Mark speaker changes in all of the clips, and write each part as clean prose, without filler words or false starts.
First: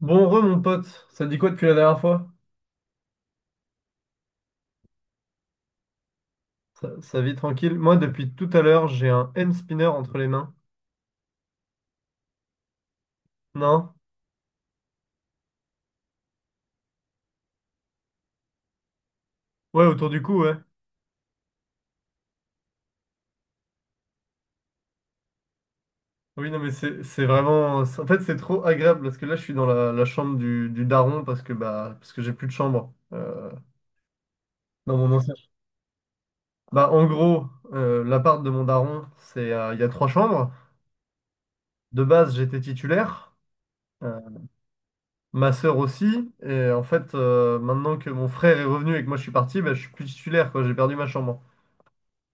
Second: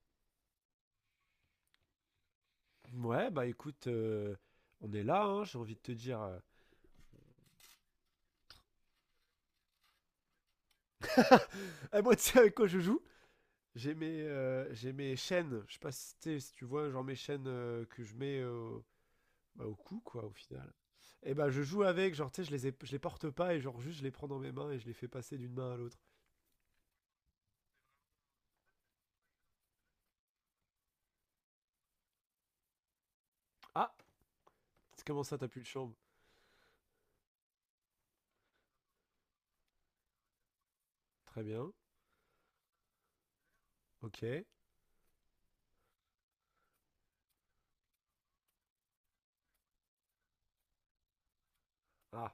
Speaker 1: Bon re mon pote, ça te dit quoi depuis la dernière fois?
Speaker 2: Ouais, bah écoute, on est là, hein, j'ai envie de te dire.
Speaker 1: Ça vit tranquille. Moi depuis tout à l'heure j'ai un hand spinner entre les mains.
Speaker 2: Ah, moi, tu sais avec quoi je joue?
Speaker 1: Non?
Speaker 2: J'ai mes chaînes, je sais pas si, si tu vois, genre mes chaînes que je mets bah, au
Speaker 1: Ouais
Speaker 2: cou,
Speaker 1: autour du
Speaker 2: quoi, au
Speaker 1: cou, ouais.
Speaker 2: final. Et bah, je joue avec, genre, tu sais, je les porte pas et genre, juste, je les prends dans mes mains et je les fais passer d'une main à l'autre.
Speaker 1: Oui non mais c'est vraiment. En fait c'est trop agréable parce que là je suis dans la chambre du daron parce que parce que j'ai plus de chambre
Speaker 2: Ah,
Speaker 1: dans
Speaker 2: c'est
Speaker 1: mon
Speaker 2: comment
Speaker 1: ancien.
Speaker 2: ça, t'as plus de chambre?
Speaker 1: Bah en gros l'appart de mon daron c'est il y a trois chambres.
Speaker 2: Très bien,
Speaker 1: De base j'étais titulaire. euh,
Speaker 2: ok.
Speaker 1: Ma sœur aussi, et en fait, maintenant que mon frère est revenu et que moi je suis parti, bah, je suis plus titulaire, quoi. J'ai perdu ma chambre.
Speaker 2: Ah,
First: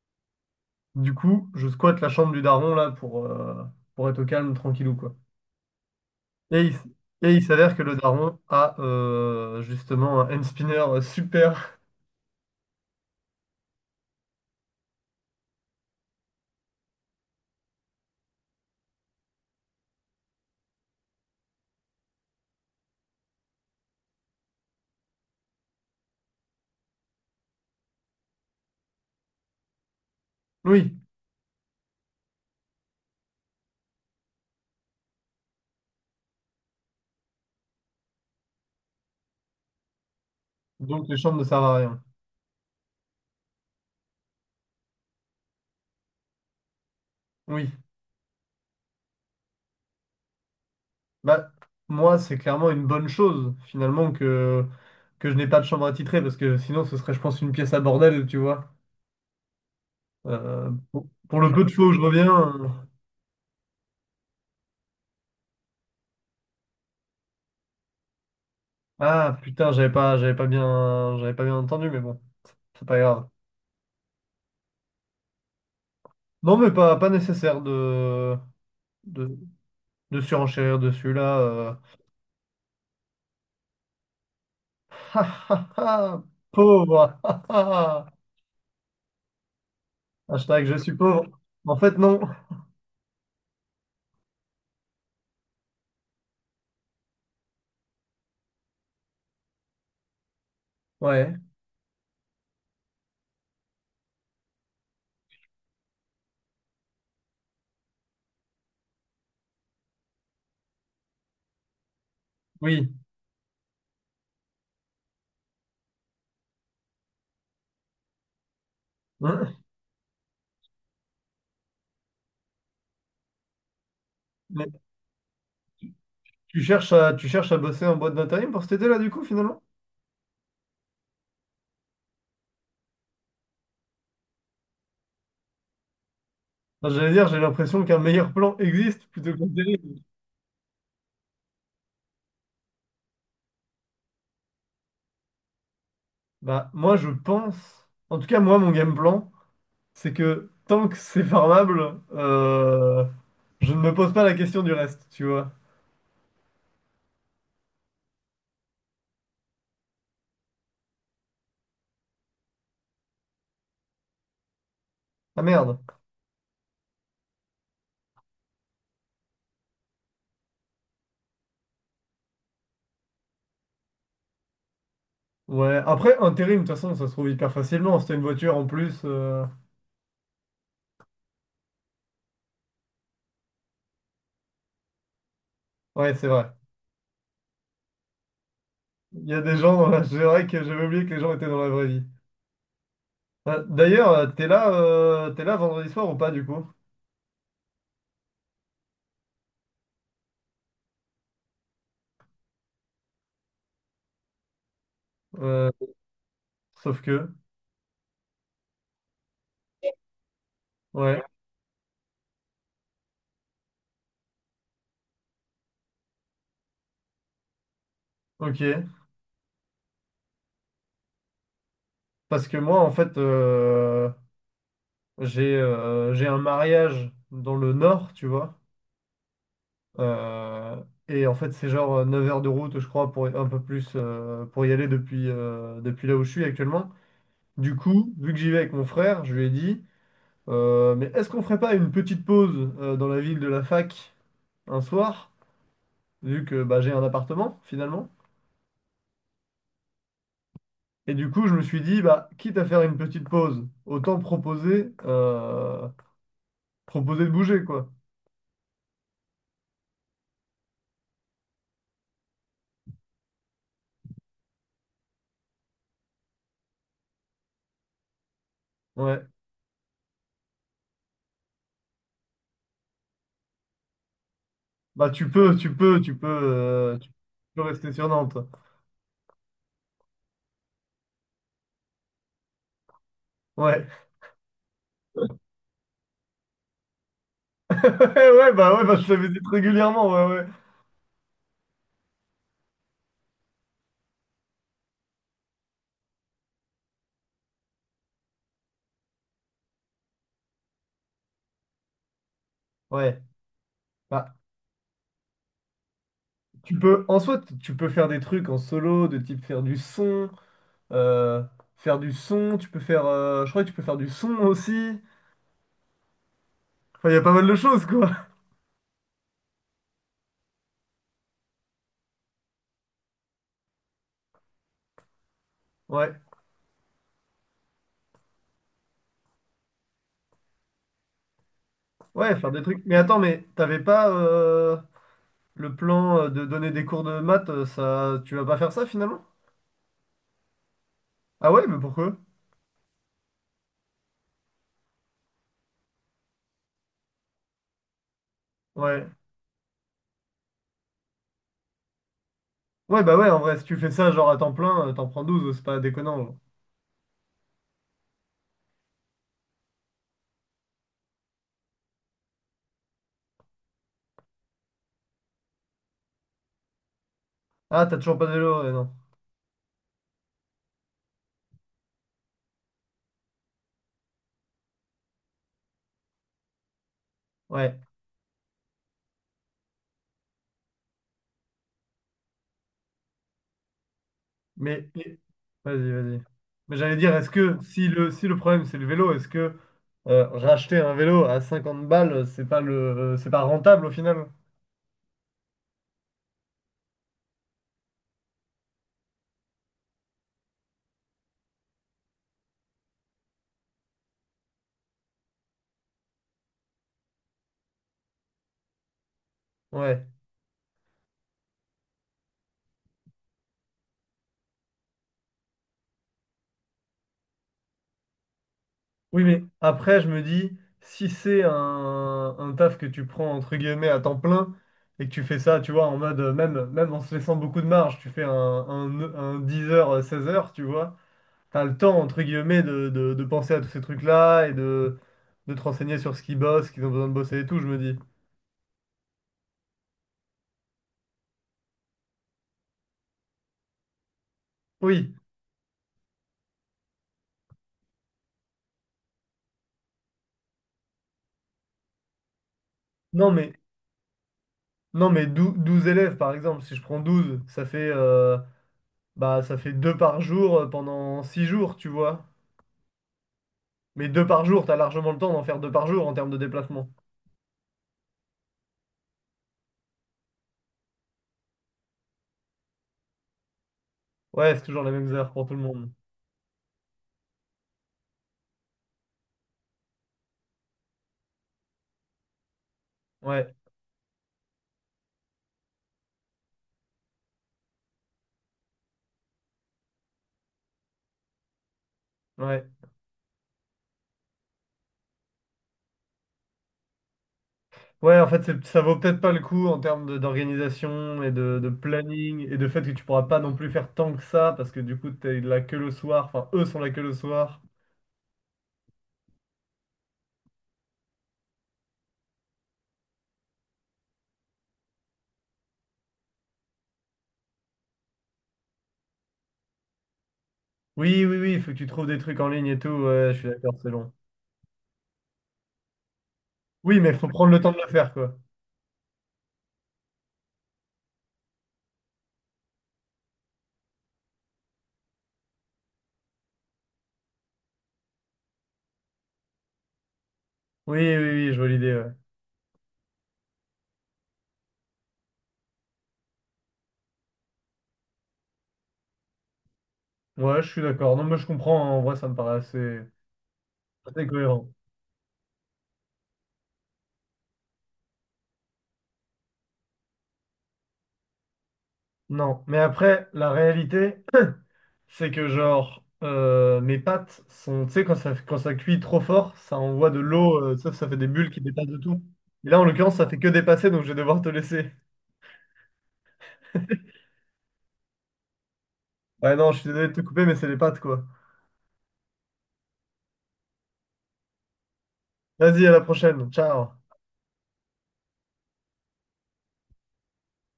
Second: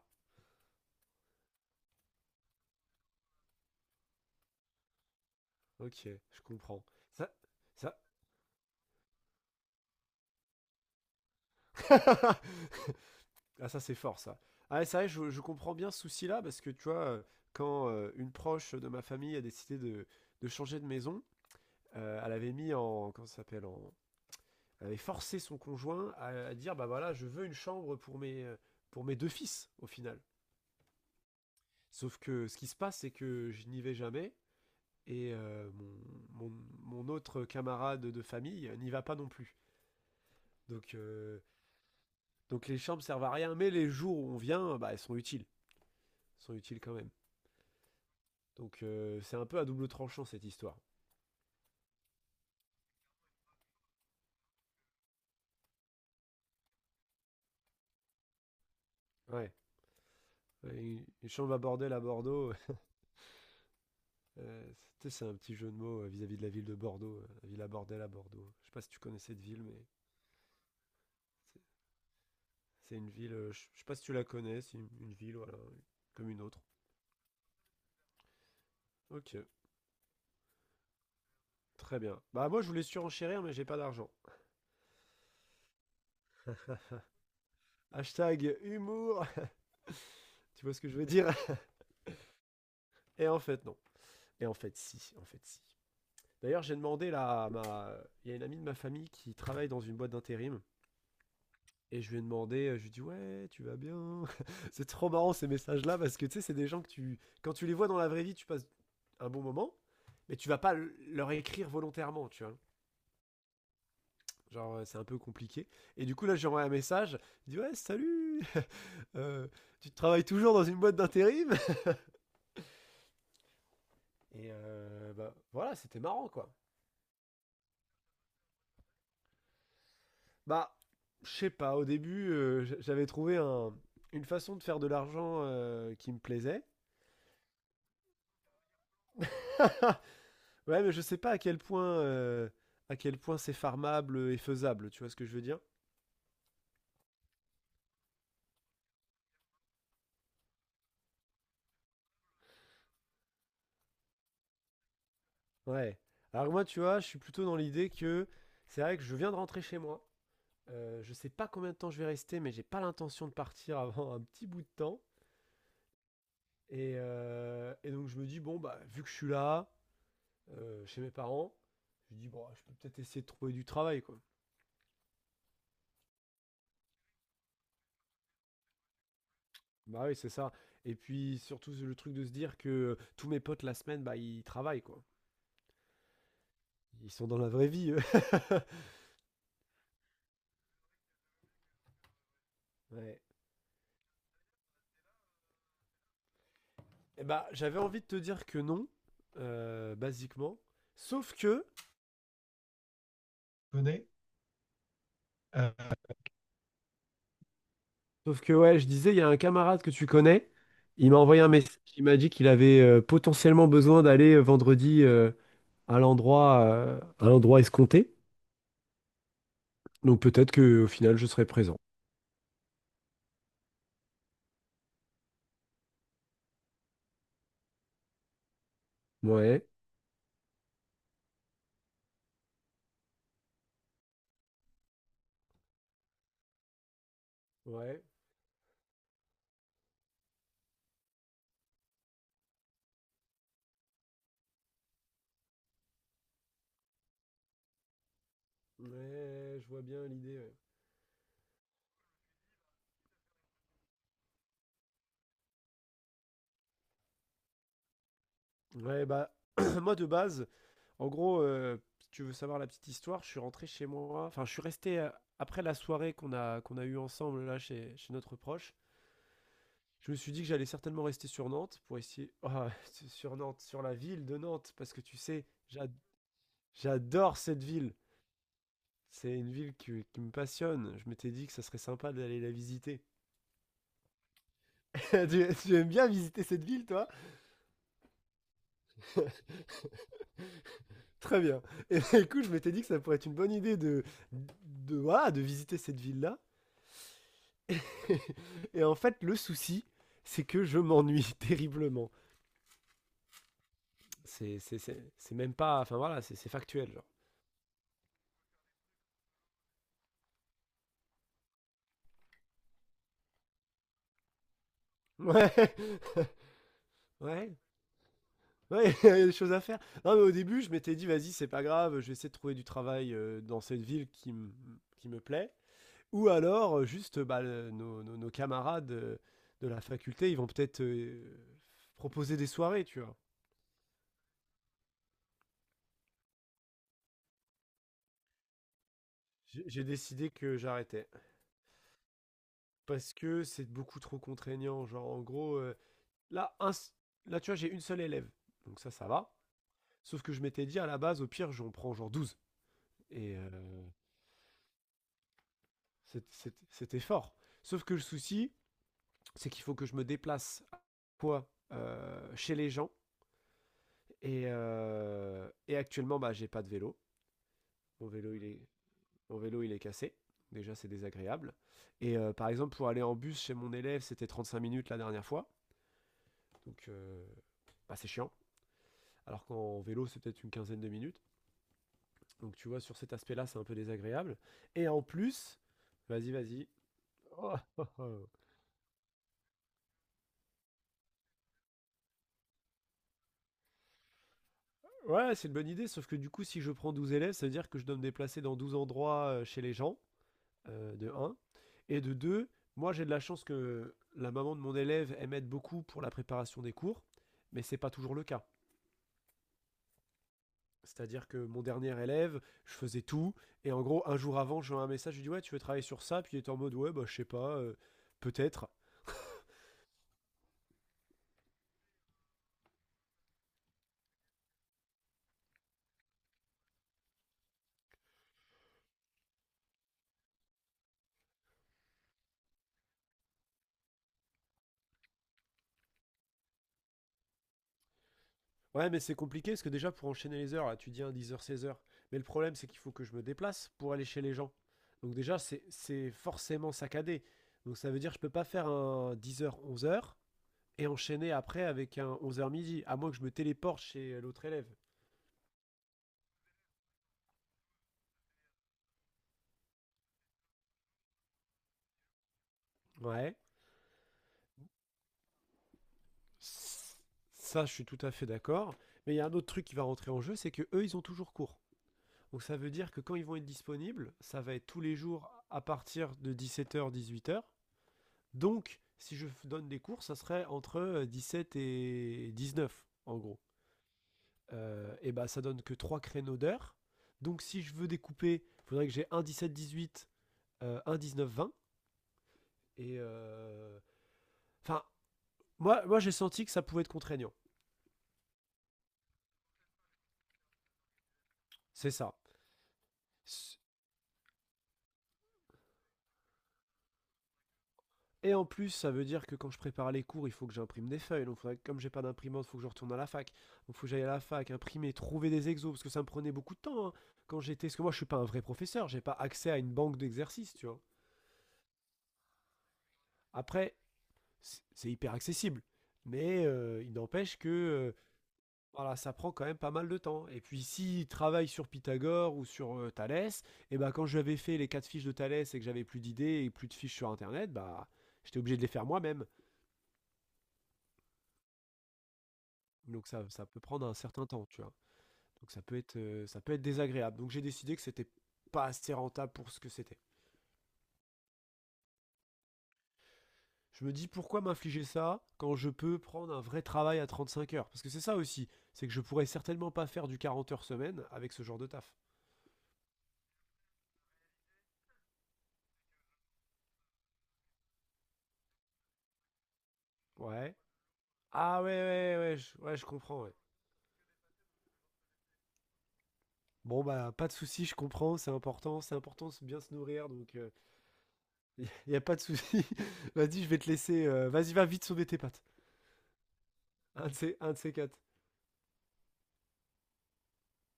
Speaker 1: Du coup, je squatte la chambre du daron là pour être au calme, tranquillou quoi.
Speaker 2: ok, je
Speaker 1: Et il, s-
Speaker 2: comprends. Ça,
Speaker 1: et il s'avère que le
Speaker 2: ça.
Speaker 1: daron a justement un hand spinner super.
Speaker 2: Ah ça c'est fort ça. Ah c'est vrai, je comprends bien ce souci-là parce que tu vois, quand une proche de ma famille a décidé de changer de maison, elle avait mis en... Comment ça s'appelle en... Elle avait forcé son conjoint à dire, bah voilà, je veux une chambre pour mes deux fils au final.
Speaker 1: Oui,
Speaker 2: Sauf que ce qui se passe, c'est que je n'y vais jamais et mon autre camarade de famille n'y va pas non plus. Donc,
Speaker 1: donc les chambres
Speaker 2: euh,
Speaker 1: ne servent à rien.
Speaker 2: donc les chambres servent à rien, mais les jours où on vient, bah, elles sont utiles. Elles sont utiles quand même.
Speaker 1: Oui,
Speaker 2: Donc c'est un peu à double tranchant cette histoire.
Speaker 1: bah moi c'est clairement une bonne chose que je n'ai pas de chambre attitrée parce que sinon ce serait je pense une pièce à bordel, tu vois.
Speaker 2: Ouais. Ouais, une
Speaker 1: Pour le
Speaker 2: chambre à
Speaker 1: peu de fois où
Speaker 2: bordel
Speaker 1: je
Speaker 2: à
Speaker 1: reviens.
Speaker 2: Bordeaux,
Speaker 1: Euh,
Speaker 2: euh, tu c'est un petit jeu de mots vis-à-vis de la ville de Bordeaux, la ville à bordel à Bordeaux. Je sais pas si tu connais
Speaker 1: Ah
Speaker 2: cette ville,
Speaker 1: putain,
Speaker 2: mais
Speaker 1: j'avais pas bien
Speaker 2: c'est-
Speaker 1: entendu, mais bon, c'est
Speaker 2: c'est
Speaker 1: pas
Speaker 2: une
Speaker 1: grave.
Speaker 2: ville, je sais pas si tu la connais, c'est une ville, voilà, comme une
Speaker 1: Non
Speaker 2: autre.
Speaker 1: mais pas nécessaire de
Speaker 2: Ok,
Speaker 1: de... de surenchérir dessus là.
Speaker 2: très bien. Bah moi je voulais surenchérir, mais j'ai pas d'argent.
Speaker 1: Ha, ha, ha, pauvre. Ha, ha, ha.
Speaker 2: Hashtag humour,
Speaker 1: Hashtag
Speaker 2: tu vois
Speaker 1: je
Speaker 2: ce que
Speaker 1: suis
Speaker 2: je veux
Speaker 1: pauvre.
Speaker 2: dire?
Speaker 1: En fait, non.
Speaker 2: Et en fait non. Et en fait si, en fait si. D'ailleurs j'ai demandé là à ma... Il y a une amie de ma famille qui travaille dans une boîte d'intérim.
Speaker 1: Ouais.
Speaker 2: Et je lui ai demandé, je lui ai dit ouais, tu vas bien. C'est trop marrant ces messages-là parce que tu sais, c'est des gens que tu, quand tu les vois dans la vraie vie, tu passes un bon moment, mais tu vas pas leur écrire volontairement, tu vois.
Speaker 1: Oui.
Speaker 2: Genre c'est un peu compliqué. Et du coup là, j'ai envoyé un message. Il dit ouais, salut. Euh,
Speaker 1: Hein.
Speaker 2: tu travailles toujours dans une boîte d'intérim. Et
Speaker 1: Mais
Speaker 2: bah, voilà, c'était marrant quoi.
Speaker 1: tu cherches à bosser en boîte d'intérim pour cet été là, du coup, finalement?
Speaker 2: Bah je sais pas. Au début, j'avais trouvé une façon de faire de l'argent qui me plaisait.
Speaker 1: Enfin, j'allais dire, j'ai l'impression qu'un meilleur plan existe plutôt que terrible.
Speaker 2: Ouais, mais je sais pas à quel point, à quel point c'est farmable et faisable, tu vois ce que je veux dire?
Speaker 1: Bah, moi, je pense. En tout cas, moi, mon game plan, c'est que tant que c'est farmable, je ne me pose pas la question du reste, tu vois.
Speaker 2: Ouais. Alors moi, tu vois, je suis plutôt dans l'idée que c'est vrai que je viens de rentrer chez moi. Je sais pas combien de temps je vais rester, mais j'ai pas l'intention de partir avant un petit bout de temps.
Speaker 1: Ah merde.
Speaker 2: Et donc je me dis, bon, bah, vu que je suis là, chez mes parents, je dis, bon, je peux peut-être essayer de trouver du travail, quoi.
Speaker 1: Ouais, après, intérim, de toute façon, ça se trouve hyper facilement. Si t'as une voiture en plus.
Speaker 2: Bah oui, c'est ça. Et puis surtout le truc de se dire que tous mes potes la semaine, bah, ils travaillent, quoi.
Speaker 1: Ouais, c'est vrai.
Speaker 2: Ils sont dans la vraie vie, eux.
Speaker 1: Il y a des gens dans la... C'est vrai que j'avais oublié que les gens étaient dans la vraie vie.
Speaker 2: Ouais.
Speaker 1: D'ailleurs, t'es là vendredi soir ou pas du coup?
Speaker 2: Eh ben, j'avais envie de te dire que non, basiquement. Sauf que, connais?
Speaker 1: Euh, sauf que.
Speaker 2: Sauf que ouais, je disais, il y a un camarade que tu connais. Il m'a
Speaker 1: Ouais,
Speaker 2: envoyé un message. Il m'a dit qu'il avait potentiellement besoin d'aller vendredi à l'endroit escompté.
Speaker 1: ok.
Speaker 2: Donc peut-être que au final, je serai présent.
Speaker 1: Parce que moi, en fait, j'ai un mariage dans le nord, tu vois.
Speaker 2: Ouais.
Speaker 1: Euh, et en fait, c'est genre 9 heures de route, je crois, pour un peu plus pour y aller depuis, depuis là où je suis actuellement. Du
Speaker 2: Ouais,
Speaker 1: coup, vu que j'y vais avec mon frère, je lui ai dit, mais est-ce qu'on ferait pas une petite pause dans la ville de la fac? Un soir, vu que bah, j'ai un appartement finalement.
Speaker 2: ouais, je vois bien l'idée.
Speaker 1: Et du coup, je me suis dit, bah, quitte à faire une petite pause, autant proposer, proposer de bouger, quoi.
Speaker 2: Ouais, Ouais, bah moi de base, en gros, si tu veux savoir la petite histoire, je suis rentré chez moi. Enfin, je suis resté après la soirée qu'on a eue ensemble là chez notre proche.
Speaker 1: Ouais.
Speaker 2: Je me suis dit que j'allais certainement rester sur Nantes pour essayer. Ah, sur Nantes, sur la ville de Nantes, parce que
Speaker 1: Bah,
Speaker 2: tu sais,
Speaker 1: tu
Speaker 2: j'adore
Speaker 1: peux
Speaker 2: cette
Speaker 1: rester
Speaker 2: ville.
Speaker 1: sur Nantes.
Speaker 2: C'est une ville qui me passionne. Je m'étais dit que ça serait sympa d'aller la visiter.
Speaker 1: Ouais.
Speaker 2: Tu tu, aimes bien visiter cette ville, toi?
Speaker 1: Ouais, ouais, bah, je te visite régulièrement, ouais, ouais.
Speaker 2: Très bien. Et du coup, je m'étais dit que ça pourrait être une bonne idée de, voilà, de visiter cette ville-là. Et en fait, le souci, c'est que je m'ennuie terriblement.
Speaker 1: Ouais. Bah,
Speaker 2: C'est même pas. Enfin voilà, c'est
Speaker 1: tu
Speaker 2: factuel,
Speaker 1: peux,
Speaker 2: genre.
Speaker 1: en soi, tu peux faire des trucs en solo, de type faire du son, euh, tu peux faire, je crois que tu peux faire du son aussi.
Speaker 2: Ouais,
Speaker 1: Enfin, il y a pas mal de
Speaker 2: ouais,
Speaker 1: choses, quoi.
Speaker 2: ouais, il y a des choses à faire. Non, mais au début, je m'étais dit, vas-y, c'est pas grave, je vais essayer de trouver du travail dans cette ville qui, qui me plaît.
Speaker 1: Ouais.
Speaker 2: Ou alors, juste, bah, nos camarades de la faculté, ils vont peut-être proposer
Speaker 1: Ouais,
Speaker 2: des
Speaker 1: faire des trucs.
Speaker 2: soirées,
Speaker 1: Mais
Speaker 2: tu vois.
Speaker 1: attends, mais t'avais pas le plan de donner des cours de maths, ça, tu vas pas faire ça finalement?
Speaker 2: J'ai décidé que j'arrêtais.
Speaker 1: Ah ouais, mais pourquoi?
Speaker 2: Parce que c'est beaucoup trop contraignant. Genre, en gros, Là, un là tu vois, j'ai une seule élève. Donc ça,
Speaker 1: Ouais.
Speaker 2: ça va. Sauf que je m'étais dit, à la base, au pire, j'en prends genre douze.
Speaker 1: Ouais, bah ouais,
Speaker 2: Et
Speaker 1: en vrai, si tu
Speaker 2: euh,
Speaker 1: fais ça genre à temps plein, t'en prends douze, c'est pas déconnant. Genre.
Speaker 2: C'était fort. Sauf que le souci, c'est qu'il faut que je me déplace quoi chez les gens. Et actuellement, bah, j'ai pas de vélo.
Speaker 1: Ah, t'as
Speaker 2: Mon
Speaker 1: toujours pas de
Speaker 2: vélo, il est,
Speaker 1: vélo, ouais, non.
Speaker 2: mon vélo, il est cassé. Déjà, c'est désagréable. Et par exemple, pour aller en bus chez mon élève, c'était 35 minutes la dernière fois. Donc,
Speaker 1: Ouais.
Speaker 2: bah, c'est chiant. Alors qu'en vélo, c'est peut-être une quinzaine de minutes. Donc tu vois, sur cet aspect-là, c'est un peu désagréable.
Speaker 1: Mais
Speaker 2: Et en
Speaker 1: et-
Speaker 2: plus,
Speaker 1: vas-y, vas-y.
Speaker 2: vas-y.
Speaker 1: Mais j'allais dire, est-ce
Speaker 2: Oh,
Speaker 1: que
Speaker 2: oh, oh.
Speaker 1: si le problème c'est le vélo, est-ce que racheter un vélo à 50 balles, c'est pas le c'est pas rentable au final?
Speaker 2: Ouais, c'est une bonne idée, sauf que du coup, si je prends 12 élèves, ça veut dire que je dois me déplacer dans 12 endroits chez les gens, de un. Et de deux, moi j'ai de la chance que la maman de mon élève, elle m'aide beaucoup pour la préparation des cours, mais c'est pas toujours le cas.
Speaker 1: Ouais.
Speaker 2: C'est-à-dire que mon dernier élève, je faisais tout, et en gros, un jour avant, j'ai un message, je lui dis ouais, tu veux travailler sur ça, puis il est en mode ouais, bah je sais pas, peut-être.
Speaker 1: Oui, mais après, je me dis, si c'est un taf que tu prends entre guillemets à temps plein et que tu fais ça, tu vois, en mode, même en se laissant beaucoup de marge, tu fais un 10h, 16h, tu vois, t'as le temps entre guillemets de penser à tous ces trucs-là et de te renseigner sur ce qu'ils bossent, ce qu'ils ont besoin de bosser et tout, je me dis.
Speaker 2: Ouais, mais c'est compliqué parce que déjà pour enchaîner les heures, là, tu dis un 10h, 16h. Mais le problème, c'est qu'il faut que je me déplace pour aller chez les gens.
Speaker 1: Oui,
Speaker 2: Donc déjà, c'est forcément saccadé. Donc ça veut dire que je peux pas faire un 10h, 11h et enchaîner après avec un 11h midi, à moins que je
Speaker 1: non,
Speaker 2: me
Speaker 1: mais,
Speaker 2: téléporte chez l'autre élève.
Speaker 1: non, mais dou- 12 élèves par exemple, si je prends 12 ça fait, bah, ça fait 2 par jour pendant 6 jours, tu vois.
Speaker 2: Ouais.
Speaker 1: Mais deux par jour, t'as largement le temps d'en faire deux par jour en termes de déplacement.
Speaker 2: Ça, je suis tout à fait d'accord. Mais il y a un autre truc qui va rentrer en jeu, c'est que eux, ils ont toujours cours. Donc ça veut dire que quand ils vont être disponibles, ça va
Speaker 1: Ouais, c'est
Speaker 2: être tous
Speaker 1: toujours les
Speaker 2: les
Speaker 1: mêmes
Speaker 2: jours
Speaker 1: heures pour tout le
Speaker 2: à
Speaker 1: monde.
Speaker 2: partir de 17h, 18h. Donc, si je donne des cours, ça serait entre 17 et 19 en gros.
Speaker 1: Ouais,
Speaker 2: Et bah, ça donne que 3 créneaux d'heure. Donc, si je veux découper, il faudrait que j'ai un 17-18, un 19-20.
Speaker 1: ouais.
Speaker 2: Et. euh, Enfin, euh, moi j'ai senti que ça pouvait être contraignant.
Speaker 1: Ouais, en fait, ça vaut peut-être pas le coup en termes d'organisation et de
Speaker 2: C'est ça.
Speaker 1: planning et de fait que tu pourras pas non plus faire tant que ça parce que du coup, t'es là que le soir. Enfin, eux sont là que le soir.
Speaker 2: Et en plus, ça veut dire que quand je prépare les cours, il faut que j'imprime des feuilles. Donc, comme j'ai pas d'imprimante, il faut que je retourne à la fac. Donc, il faut que j'aille à la fac, imprimer, trouver des exos, parce que ça me prenait beaucoup de temps hein, quand j'étais. Parce que moi, je suis pas un vrai professeur, j'ai pas accès à une banque d'exercices, tu vois.
Speaker 1: Oui, oui, oui, il faut que tu trouves des trucs en ligne et tout. Ouais, je suis d'accord,
Speaker 2: Après,
Speaker 1: c'est long.
Speaker 2: c'est hyper accessible, mais il
Speaker 1: Oui, mais il faut
Speaker 2: n'empêche que
Speaker 1: prendre le temps de le faire, quoi.
Speaker 2: voilà, ça prend quand même pas mal de temps. Et puis, s'il travaille sur Pythagore ou sur Thalès, et ben quand j'avais fait les quatre fiches de Thalès et que j'avais plus d'idées et plus de fiches sur Internet, bah, j'étais obligé de les faire moi-même.
Speaker 1: Oui, oui, oui, je vois l'idée, ouais.
Speaker 2: Donc ça peut prendre un certain temps, tu vois? Donc ça peut être désagréable. Donc j'ai décidé que c'était pas assez rentable pour ce que c'était.
Speaker 1: Ouais, je suis d'accord. Non, mais je comprends. En vrai, ça me paraît assez,
Speaker 2: Je me dis:
Speaker 1: assez
Speaker 2: «Pourquoi
Speaker 1: cohérent.
Speaker 2: m'infliger ça quand je peux prendre un vrai travail à 35 heures?» Parce que c'est ça aussi, c'est que je pourrais certainement pas faire du 40 heures semaine avec ce genre de taf.
Speaker 1: Non, mais après, la réalité. C'est que genre mes pâtes sont, tu sais, quand ça cuit trop fort, ça envoie de
Speaker 2: Ouais.
Speaker 1: l'eau, ça fait des bulles qui
Speaker 2: Ah ouais,
Speaker 1: dépassent de
Speaker 2: ouais,
Speaker 1: tout. Et
Speaker 2: ouais,
Speaker 1: là,
Speaker 2: je
Speaker 1: en l'occurrence,
Speaker 2: comprends,
Speaker 1: ça
Speaker 2: ouais.
Speaker 1: fait que dépasser, donc je vais devoir te laisser.
Speaker 2: Bon, bah, pas de souci, je comprends, c'est important, c'est important de
Speaker 1: Ouais,
Speaker 2: bien
Speaker 1: non,
Speaker 2: se
Speaker 1: je suis désolé
Speaker 2: nourrir,
Speaker 1: de te
Speaker 2: donc
Speaker 1: couper, mais c'est les pâtes, quoi.
Speaker 2: il y a pas de souci. Vas-y, je vais te laisser, vas-y, va vite sauver tes pattes.
Speaker 1: Vas-y, à la prochaine. Ciao.
Speaker 2: Un de ces 4.